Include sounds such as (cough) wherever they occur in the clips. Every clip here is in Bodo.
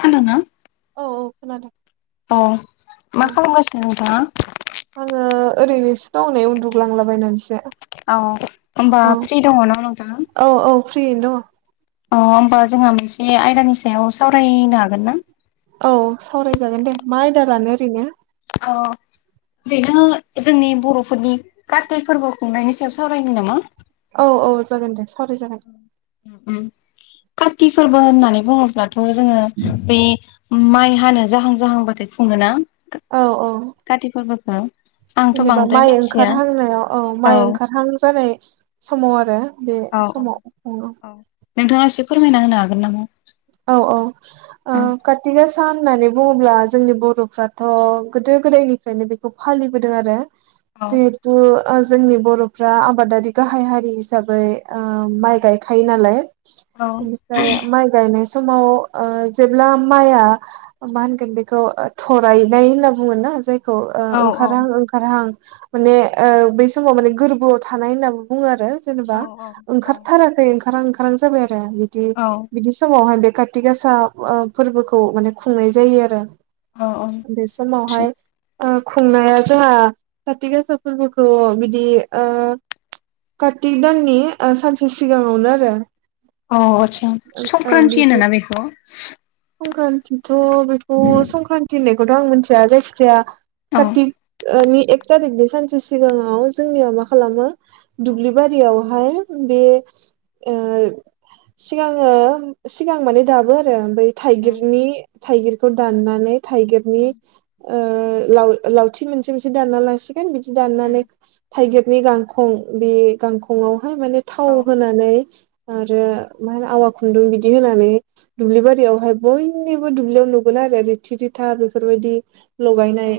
हेल' ना (unintelligible) औ औ खोनादों मा खालामगासिनो नोंथाङा आङो ओरैनोसो दं नै उन्दुगांलाबायनानैसो औ होनोमबा फ्रि दङ ना नोंथां औ औ फ्रियैनो दङ अ होमबा जोंहा मोनसे आयदानि सायाव सावरायनो हागोन ना औ सावरायजागोन दे मा आयदा लानो ओरैनो अ बेनो जोंनि बर'फोरनि कारथि फोरबो खुंनायनि सायाव सावरायनो नामा औ औ जागोन दे सावराय जागोन काति फोरबो होननानै बुङोब्लाथ' जोङो बै माइ हानो जाहां जाहांबाथाय खुङोना औ औ काति फोरबोखौ आंथ' जेनेबा बांद्राय माइ मिथिया ओंखारहांनायाव औ माइ ओंखारहां जानाय समाव आरो बे औ समावङो औ नोंथाङा एसे फोरमायना होनो हागोन नामा औ औ काथि गासा सान होननानै बुङोब्ला जोंनि बर'फ्राथ' गोदो गोदायनिफ्रायनो बेखौ फालिबोदों आरो औ जिहेथु जोंनि बर'फ्रा आबादारि गाहाय हारि हिसाबै माइ गायखायो नालाय औ बेनिफ्राय माइ गायनाय समाव जेब्ला माइआ मा होनगोन बेखौ थरायनाय होनना बुङो ना जाय खौ औ औ ओंखारहां ओंखारहां माने बै समाव माने गोरबोआव थानाय होनना बुङो आरो औ जेनेबा औ ओंखारथाराखै ओंखार ओंखारां जाबाय आरो बिदि औ बिदि समावहाय बे काथि गासा फोरबोखौ माने खुंनाय जायो आरो औ आतसा बे समावहाय खुंनाया जोंहा खाथि गासा फोरबोखौ बिदि कार्तिक दाननि सानसे सिगाङावनो आरो अ आतसा संक्रान्ति होनोना बेखौ संक्रान्तिथ' बेखौ संक्रान्ति होननायखौथ' आं मिथिया जायखिजाया औ कारतिकनि एक थारिकनि सानसे सिगाङाव जोंनिया मा खालामो दुब्लि बारियावहाय बे सिगाङो सिगां माने दाबो आरो ओमफ्राय उम थाइगिरनि थाइगिरखौ दाननानै थाइगिरनि उम ल लावथि मोनसे मोनसे दानना लासिगोन बिदि दाननानै उम थाइगिरनि गांखं बे गांखंआव माने औ थाव होनानै आरो मा होनो आवा खुन्दुं बिदि होनानै दुब्लि बारियावहाय बयनिबो दुब्लियाव नुगोन आरो रिथि रिथा बेफोरबायदि औ लगायनाय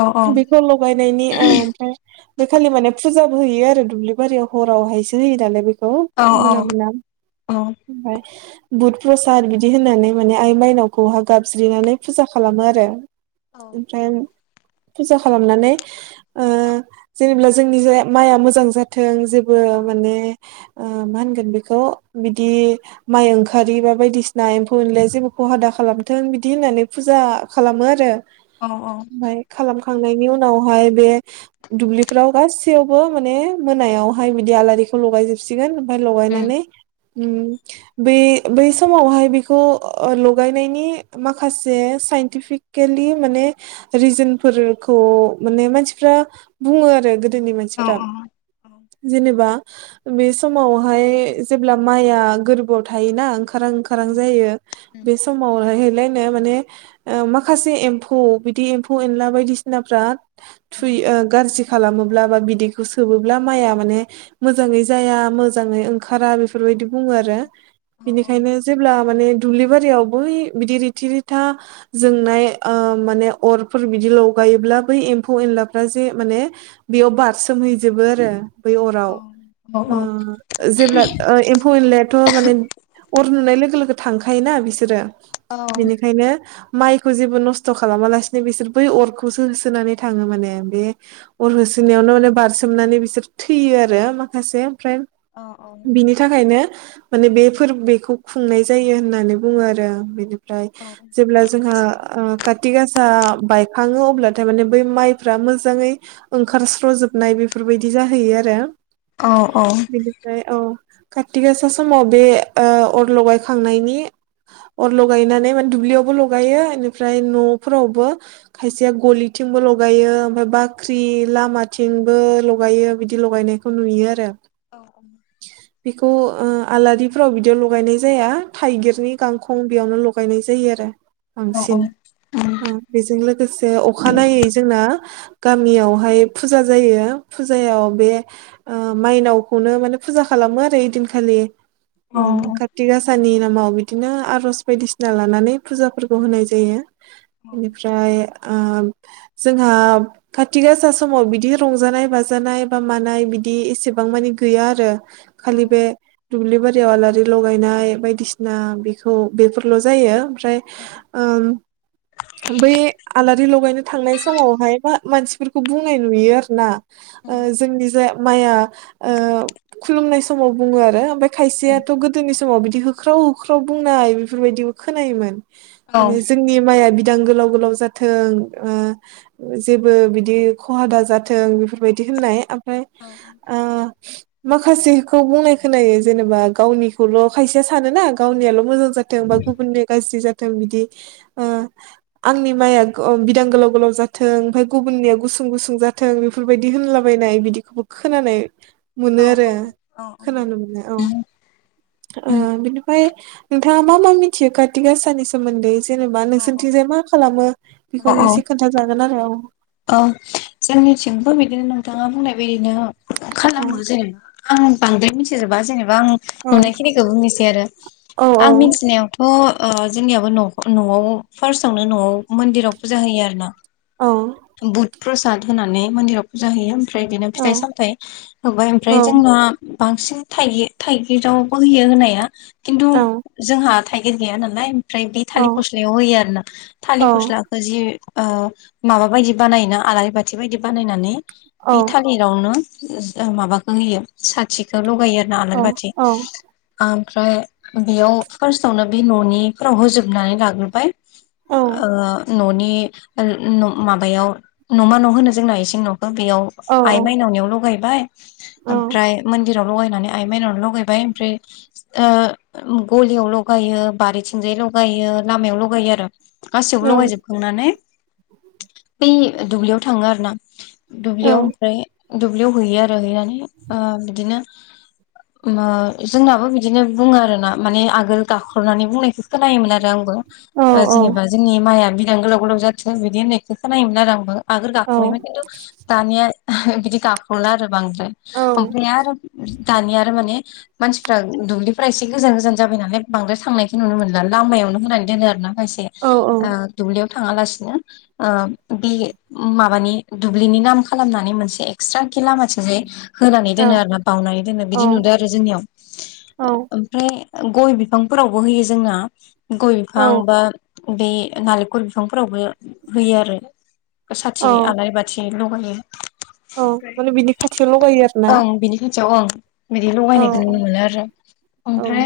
औ बेखौ लगायनायनि ओमफ्राय बे खालि माने फुजाबो होयो आरो दुब्लि बारियाव हरावहायसो होयो नालाय बे औ मोना औ मोना ओमफ्राय बुध प्रसाद बिदि होननानै माने आइ माइनावखौहा गाबज्रिनानै फुजा खालामो आरो औ ओमफ्राय फुजा खालामनानै जेनेबा जोंनि माइआ मोजां जाथों जे माने मा होनगोन बेखौ बिदि माय ओंखार खारि बा बायदिसिना एम्फौ एनलाया जेबोखौ खहा दा खालामथों बिदि होननानै फुजा खालामो आरो औ औ खांनायनि उनावहाय बे दुब्लिफ्राव गासैयावबो माने मोनायावहाय बिदि आलारि खौ लगाय जोबसिगोन ओमफ्राय उम लगायनानै ओम बै बै समावहाय बेखौ ओ लगायनायनि माखासे साइन्टिफिकेलि माने रिजोनफोरखौ माने मानसिफ्रा बुङो आरो गोदोनि औ मानसिफ्रा औ जेनेबा बे समावहाय जेब्ला माइया गोरबोयाव थायोना खारां खारां उम जायो उम बे समावहाय बेलायनो माने माखासे एमफौ बिदि एमफौ एनला बायदिसिनाफ्रा थुइ उम गाज्रि खालामो बा बिदैखौ सोबोब्ला माइया माने मोजाङै जाया मोजाङै ओंखारा बेफोरबायदि बुङो आरो उम औ बिनिखायनो जेब्ला माने दुब्लि बारियाव बै बिदि रिथि रिथा जोंनाय ओ माने अरफोर बिदिल' लायोब्ला बै एमफौ जिलाफोरा जे माने बेयाव बारसोमहैजोबो जोबो आरो बै अराव औ ओ जेब्ला एमफौ एनलायाथ' माने अर नुनाय लोगो लोगो थांखायोना बिसोरो औ बिनिखायनो माइखौ जेबो नसथ' खालामा लासिनो बिसोर बै अरखौसो होसोनानै थाङो माने बे अर होसो होसोयावनो माने बारसोमनानै बिसोर थैयो आरो माखासे बिनि थाखायनो माने बे फोर बेखौ खुंनाय जायो होननानै बुङो आरो बे ओमफ्राय जेब्ला जोंहा आ खाथि गासा बायखाङो अब्लाथायमाने बै माइफ्रा मोजाङै ओंखारस्रजोबनाय बेफोर बेबायदि जाहैयो आरो बेनिफ्राय औ कारतिक गासा समाव बे ओ अर लगायखांनायनि अर लगायनानै माने दुब्लियावबो लगायो बेनिफ्राय न'फोरावबो खायसेया ग'लि थिंबो लगायो ओमफ्राय बाख्रि लामाथिंबो लगायो बिदि लगायनायखौ नुयो आरो औ औ बेखौ ओ आलारि फ्राव बिदियाव लगायनाय जाया थाइगिरनि गांखं बेयावनो ल'गायनाय जायो आरो औ उम औ बांसिन बेजों लोगोसे जे अखानायै जोंना गामियावहाय फुजा जायो फुजायाव बे ओ माइनावखौनो माने फुजा खालामो आरो ओइदिनखालि ओम औ कार्तिक आसानि नामाव बिदिनो आर'ज बायदिसिना लानानै फुजाफोरखौ होनाय जायो बेनिफ्राय आ जोंहा खाथि गासा समाव बिदि रंजानाय बाजानाय बा मानाय बिदि दि एसेबां मानि गैया आरो खालि बे औ दुब्लि बारियाव आलारि लगायनाय बायदिसिना बेखौ बेफोरल' जायो ओमफ्राय औ उम बै आलारि रि लगायनो थांनाय समावहाय मा मानसिफोरखौ बुंनाय नुयो आरो ना ओ जोंनि जे माइया खुलुमनाय समाव बुङो आरो ओमफ्राय खायसेयाथ' गोदोनि समाव बिदि होख्राव होख्राव बुंनाय बेफोरबायदिबो खोनायोमोन माने जोंनि माइया बिदा दां गोलाव गोलाव जाथों आ जेबो बिदि ख'हा दा जाथों बेफोरबायदि होननाय ओमफ्राय औ औ ओ माखासेखौ बुंनाय खोनायो। जेनेबा गावनिखौल' खायसेया सानोना गावनियाल' मोजां जाथों बा गुबुननि गाज्रि जाथों बिदि आ आंनि माइया बिदां गोलाव गोलाव जाथों ओमफ्राय गुबुननिया गुसुं गुसुं जाथों। बेफोरबायदि होनलाबायनाय बिदिखौबो खोनानाय मोनो आरो औ खोनानो मोनो। औ ओ बिनिफ्राय नोंथाङा मा मा मिथियो कार्तिक आसानि सोमोनदै एसे जेनेबा औ नोंसोरनिथिंजाय मा खालामो औ बेखौनो औ एसे खोनथाजागोन आरो औ औ जोंनिथिंबो बिदिनो नोंथाङा बुंनाय बायदिनो औ खालामो जेनेबा आं बांद्राय मिथिजोबा जेनेबा बा औ आं नुनायखिनिखौ बुंनोसै आरो औ औ आं मिथिनायावथ' ओ जोंनियाबो नखर न'आव फार्स्टआवनो न'आव मोन्दिराव फुजा होयो आरोना। औ प्रसाद होनानै मोन्दिराव फुजा होयो ओमफ्राय बिनो औ फिथाइ सामथायाइ होबाय औ ओमफ्राय जोंना बांसिन थाइगि थाइगिरावबो होयो होनाया खिन्थु औ जोंहा थाइगिर गैया नालाय ओमफ्राय बे औ थालिर फस्लायाव होयो आरोना थालिर फस्लाखौ जि ओ माबा बायदि बानायोना आलारि बाथि बायदि बानायनानै औ बे थालिरावनो ओ माबाखौ होयो साथिखौ लगायो आरोना औ आलारि बाथि ओ ओमफ्राय बेयाव फार्स्टआवनो बे न'निफोराव होजोबनानै लाग्रोबाय औ ओ न'नि न ओ माबायाव न'मा न' होनो जोंना इसिं न' बेयाव आइ माइनावनियाव लगायबाय ओमफ्राय मोनदि राव लनानै आइ मायनावनो लायबाय ओमफ्राय ओ मो गलियाव लायो बारिथिंजाय। लगायो लामायाव लगायो आरो गासियावबो औ लगायजोबखांनानै। बै दुब्लियाव थाङो आरोना दुब्लियाव ओमफ्राय दुब्लियाव हैयो आरो। हैनानै ओ बिदिनो ओ जोंनाबो बिदिनो बुङो आरोना माने आगोल गाख्रनानै बुंनायखौ खोनायोमोन आरो आंबो। ओ जेनेबा जोंनि माइआ बिदां गोलाव गोलाव जाथो बिदि होननायखो खोनायोमोन आरो आंबो। आगोल गाख्लयोमोन खिन्थु दानिया बिदि गाख्ल'ला आरो बांद (inaudible) ओफ्राय आरो दानिया आरो माने मानसिफ्रा दुब्लिफ्रा एसे गोजान गोजान जाबाय नालाय बांद्राय थांनायखौ नुनो मोनला लामायाव नो होनानै दोनो आरो ना खायसे औ औ दुब्लियाव थाङा लासिनो। ओ बे माबानि दुब्लिनि नाम खालामनानै मोनसे एक्सट्रा खि लामाथिं जाय होनानै औ दोनो आरो ना बावनानै दोनो बिदि नुदो औ आरो जोंनियाव औ ओ ओमफ्राय गय बिफांफोरावबो होयो जोंना गय बिफां औ बा बे नालेंखर बिफांफोरावबो होयो आरो औ साथि आलारि बाथि लगायो। औ माने बिनि खाथियाव लगायो आरो ना। थियाव ओं बिदि औ लगायनायखौ नुनो मोनो आरो। औ ओमफ्राय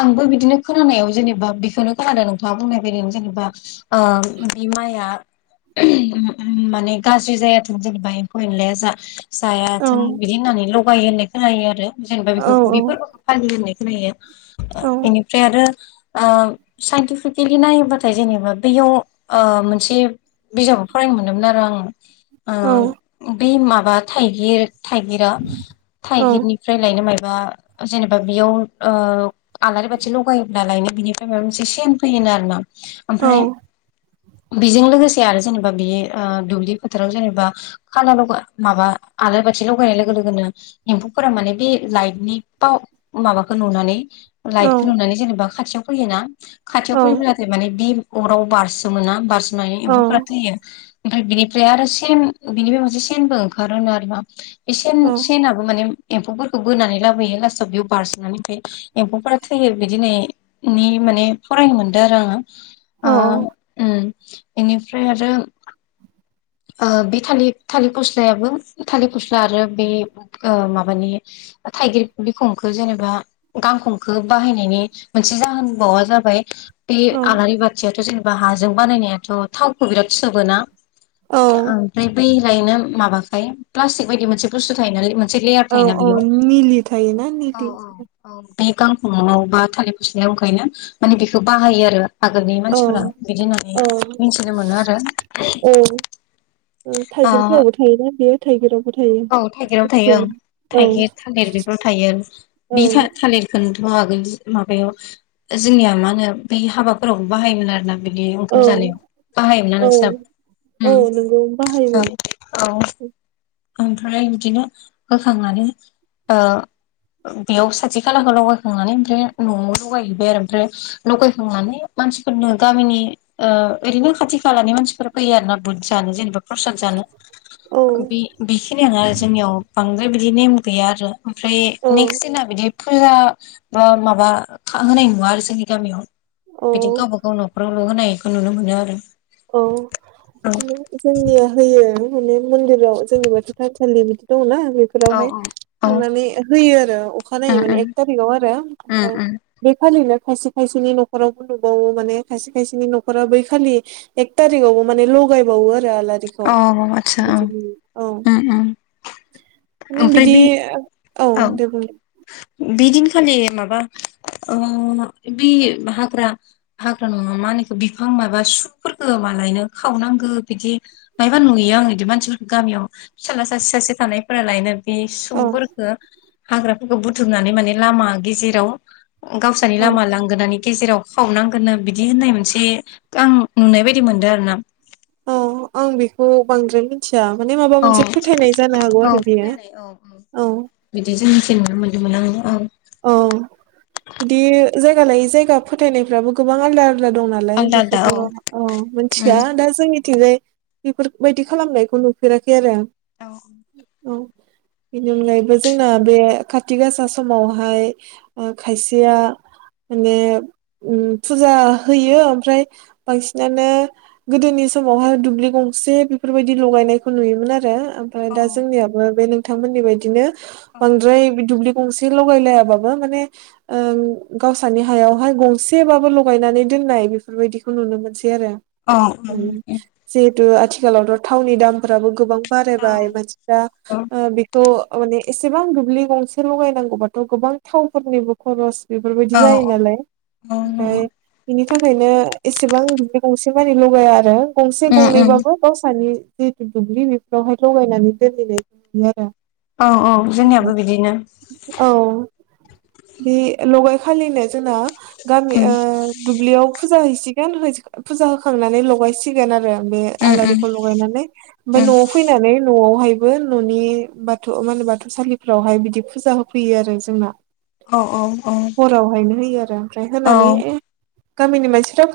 आंबो बिदिनो खोनानायाव जेनेबा बिखोनो खोनादों नोंथाङा बुंनाय बायदि जेनेबा ओ बि माया माने गाज्रि जायाथों जेनेबा एम्फौ एनलाया जा जायाथों बिदि होननानै लगायो होननानै खोनायो आरो जेनेबा औ बेखौ बे फोरबोखौ फालियो होननाय खोनायो। ओ औ बेनिफ्राय आरो ओ साइन्टिफिकेलि नायोबाथाय जेनेबा बैयाव मोनसे बिजाबाव फरायनो मोनदोंमोन आरो आं। ओ औ बे माबा थाइगिर थाइगिरा औ थाइगिरनिफ्राय लायनो माइ बा जेनेबा बेयाव ओ आलारि बाथि लगायोब्ला लायनो बिनिफ्राय माबा मोनसे सेन फैयोन आरो ना औ ओमफ्राय (inaudible) बेजों लोगोसे आरो जेनेबा बि ओ दुब्लि फोथाराव जेनेबा खानाल माबा आलारि बाथि थि लगायनाय लोगो लोगोनो एम्फौफोरा माने बि लाइटनि पाव माबाखौ नुनानै लाइटखौ औ नुनानै जेनेबा खाथियाव फैयोना औ खाथियाव फैयोब्लाथाय माने बि अराव बारसोमो ना बारसोमनानै एम्फौफ्रा थैयो। ओमफ्राय बिनिफ्राय आरोे सेन बिनिफ्राय मोनसे सेनबो ओंखारो होनो आरोना बे सेन सेनाबो माने एम्फौफोरखौ बोनानै लाबोयो लास्टआव बेयाव बारस'नानै फ्राय एम्फौफोरा थैयो बिदिनो माने फरायनो मोनदो आरो आङो ओ उम बेनिफ्राय आरो ओ बे थालि-थालिर फस्लायाबो थालिर फस्ला आरो बे ओ माबानि ओ थाइगिर बिखंखौ जेनेबा गांखंखो बाहायनायनि मोनसे जाहोनबावा जाबाय बे औ आलारि बाथियाथ' जेनेबा हाजों बानायनायाथ' थावखौ बिराद सोबोना ओमफ्राय बै लायनो माबाखाय प्लास्टिक बायदि मोनसे बुस्थु थायो नालाय मोनस मोनसे लेयार औ थायोना औ बेयाव निलि थायोना औ निलि औ औ बे गांखंआव बा थालिर फुसलिाव ओंखायनो माने बेखौ बाहायो आरो आगोलनि औ मानसिफोरा बिदि होननानै औ मिथिनो मोनो आरो औ ओ थाइगिरफोरावबो थायोना बेयो थाइगिरावबो औ थाइगिराव ओं थायो औ थाइगिर थालिर बेफोराव थायो औ बि था थालिरखौ थ हागोन माबायाव जोंनिया मा होनो बै हाबाफोरावबो बाहायोमोन आरोना बिदि ओंखाम औ जानायाव बाहायोमोनना औ नोंसनाबो औ ओम नोंगौ ओ बाहायोमोन औ ओमफ्राय बिदिनो होखांनानै ओ बेयाव साथि खालाखौ लगायखांनानै ओमफ्राय न'आव लगायहैबाय आरो ओमफ्राय लगायखांनानै मानसिफोरनो गामिनि ओ ओरैनो खाथि खालानि मानसिफोर फैयो आरोना बुद जानो जेनेबा प्रसाद जानो औ बेखिनियानो आरो जोंनियाव बां ओमफाय बिदि नेम गैया आरो ओमफ्राय औ नेक्स दिना बिदि फुजा बा माबा होनाय नुवा आरो जोंनि गामियाव औ बिदि गावबा गाव न'खराव ल'' होनायखौ नुनो मोनो आरो औ जोंनिया होयो माने मन्दिराव जोंनि बाथौथानसालि बिदि दं ना औ बेफोरावहाय औ खांनानै होयो आरो उम अखानायनायै माने उम एक तारिकाव आरो उम ओमफाय उम बेखालिनो खायसे खायसेनि न'खरावबो नुबावो माने खायसे खायसेनि न'खरा बै खालि एक तारिगावबो माने लगायबावो आरो आलारिखौ औ आतसा औ बिदि औ उम उम ओमफ्राय बिदि बे औ दे बुं बिदिनखालि माबा ओ बि हाग्रा हाग्रा नङा मा होनो इखो बिफां माबा सुफोरखौ मालायनो खावनांगो बिदि मायबा नुयो आं इदि मानसिफोरखौ गामियाव फिसाला सासे सासे थानाय फोरालायनो बे औ सुफोरखौ हाग्राफोरखौ बुथुमनानै माने लामा गेजेराव गावसोरनि औ लामा लांगोनानि गेजेराव खावनांगोननो बिदि होननाय मोनसे आं नुनाय बायदि मोनदों आरो ना अ आं बेखौ बांद्राय मिथि या माने माबा औ मोनसे फोथायनाय जानो हागौ औ आरो बियो फोथायनाय औ औ बिदि (unintelligible) नुनो मोनदोंमोन आं औ बिदि जायगा लायै जायगा फोथायनायफ्राबो गोबां आलदा दं नालाय आलदा आलदा बेखौथ' औ ओ मोनथिया उम दा जोंनि थिंजाय बेफोरबायदि खालामनायखौ नुफेराखै आरो आं औ औ बेनि अनगायैबो जोंना बे खाथि गासा समाव हाय खायसेया माने ओम फुजा होयो ओमफ्राय बांसिनानो गोदोनि समावहाय दुब्लि गंसे बेफोरबायदि लगायनायखौ नुयोमोन आरो ओमफ्राय दा जोंनियाबो बे नोंथांमोननि बायदिनो बांद्राय दुब्लि गंसे लगाय लायाबाबो माने ओ गावसानि हायावहाय गंसेबाबो लगायनानै दोननाय बेफोरबायदिखौ नुनो मोनसै आरो औ औ खिन्थु आथिखालावथ' थावनि दामफोराबो गोबां बारायबाय औ मानसिफ्रा औ ओ बेखौ माने एसेबां दुब्लि गंसे लगायनांगौबाथ' गोबां थावफोरनिबो खरस बेफोरबायदि जायो औ नालाय औ नंगौ ओमफ्राय बेनि थाखायनो एसेबां बि गंसे मानि लगाया आरो गंसे उम उम गंनैबाबो गावसानि जिहेथु दुब्लि बेफोरावहाय लगायनानै दोनहैनायखौ नुयो आरो औ औ जोंनियाबो बिदिनो औ बे लगाय खालिनो जोंना गामि ओ दुब्लियाव फुजा हैसिगोन फुजा होखांनानै लगायसिगोन आरो बे उम उम आलारिखौ लगायनानै ओमफ्राय उम न'आव फैनानै न'आवहाय न'नि बाथौ मा होनो बाथौ सालिफोरावहाय बिदि फुजा होफैयो आरो जोंना औ औ औ हरावहायनो होयो आरो ओमफ्राय होनानै औ गामिनि मानसिफ्रा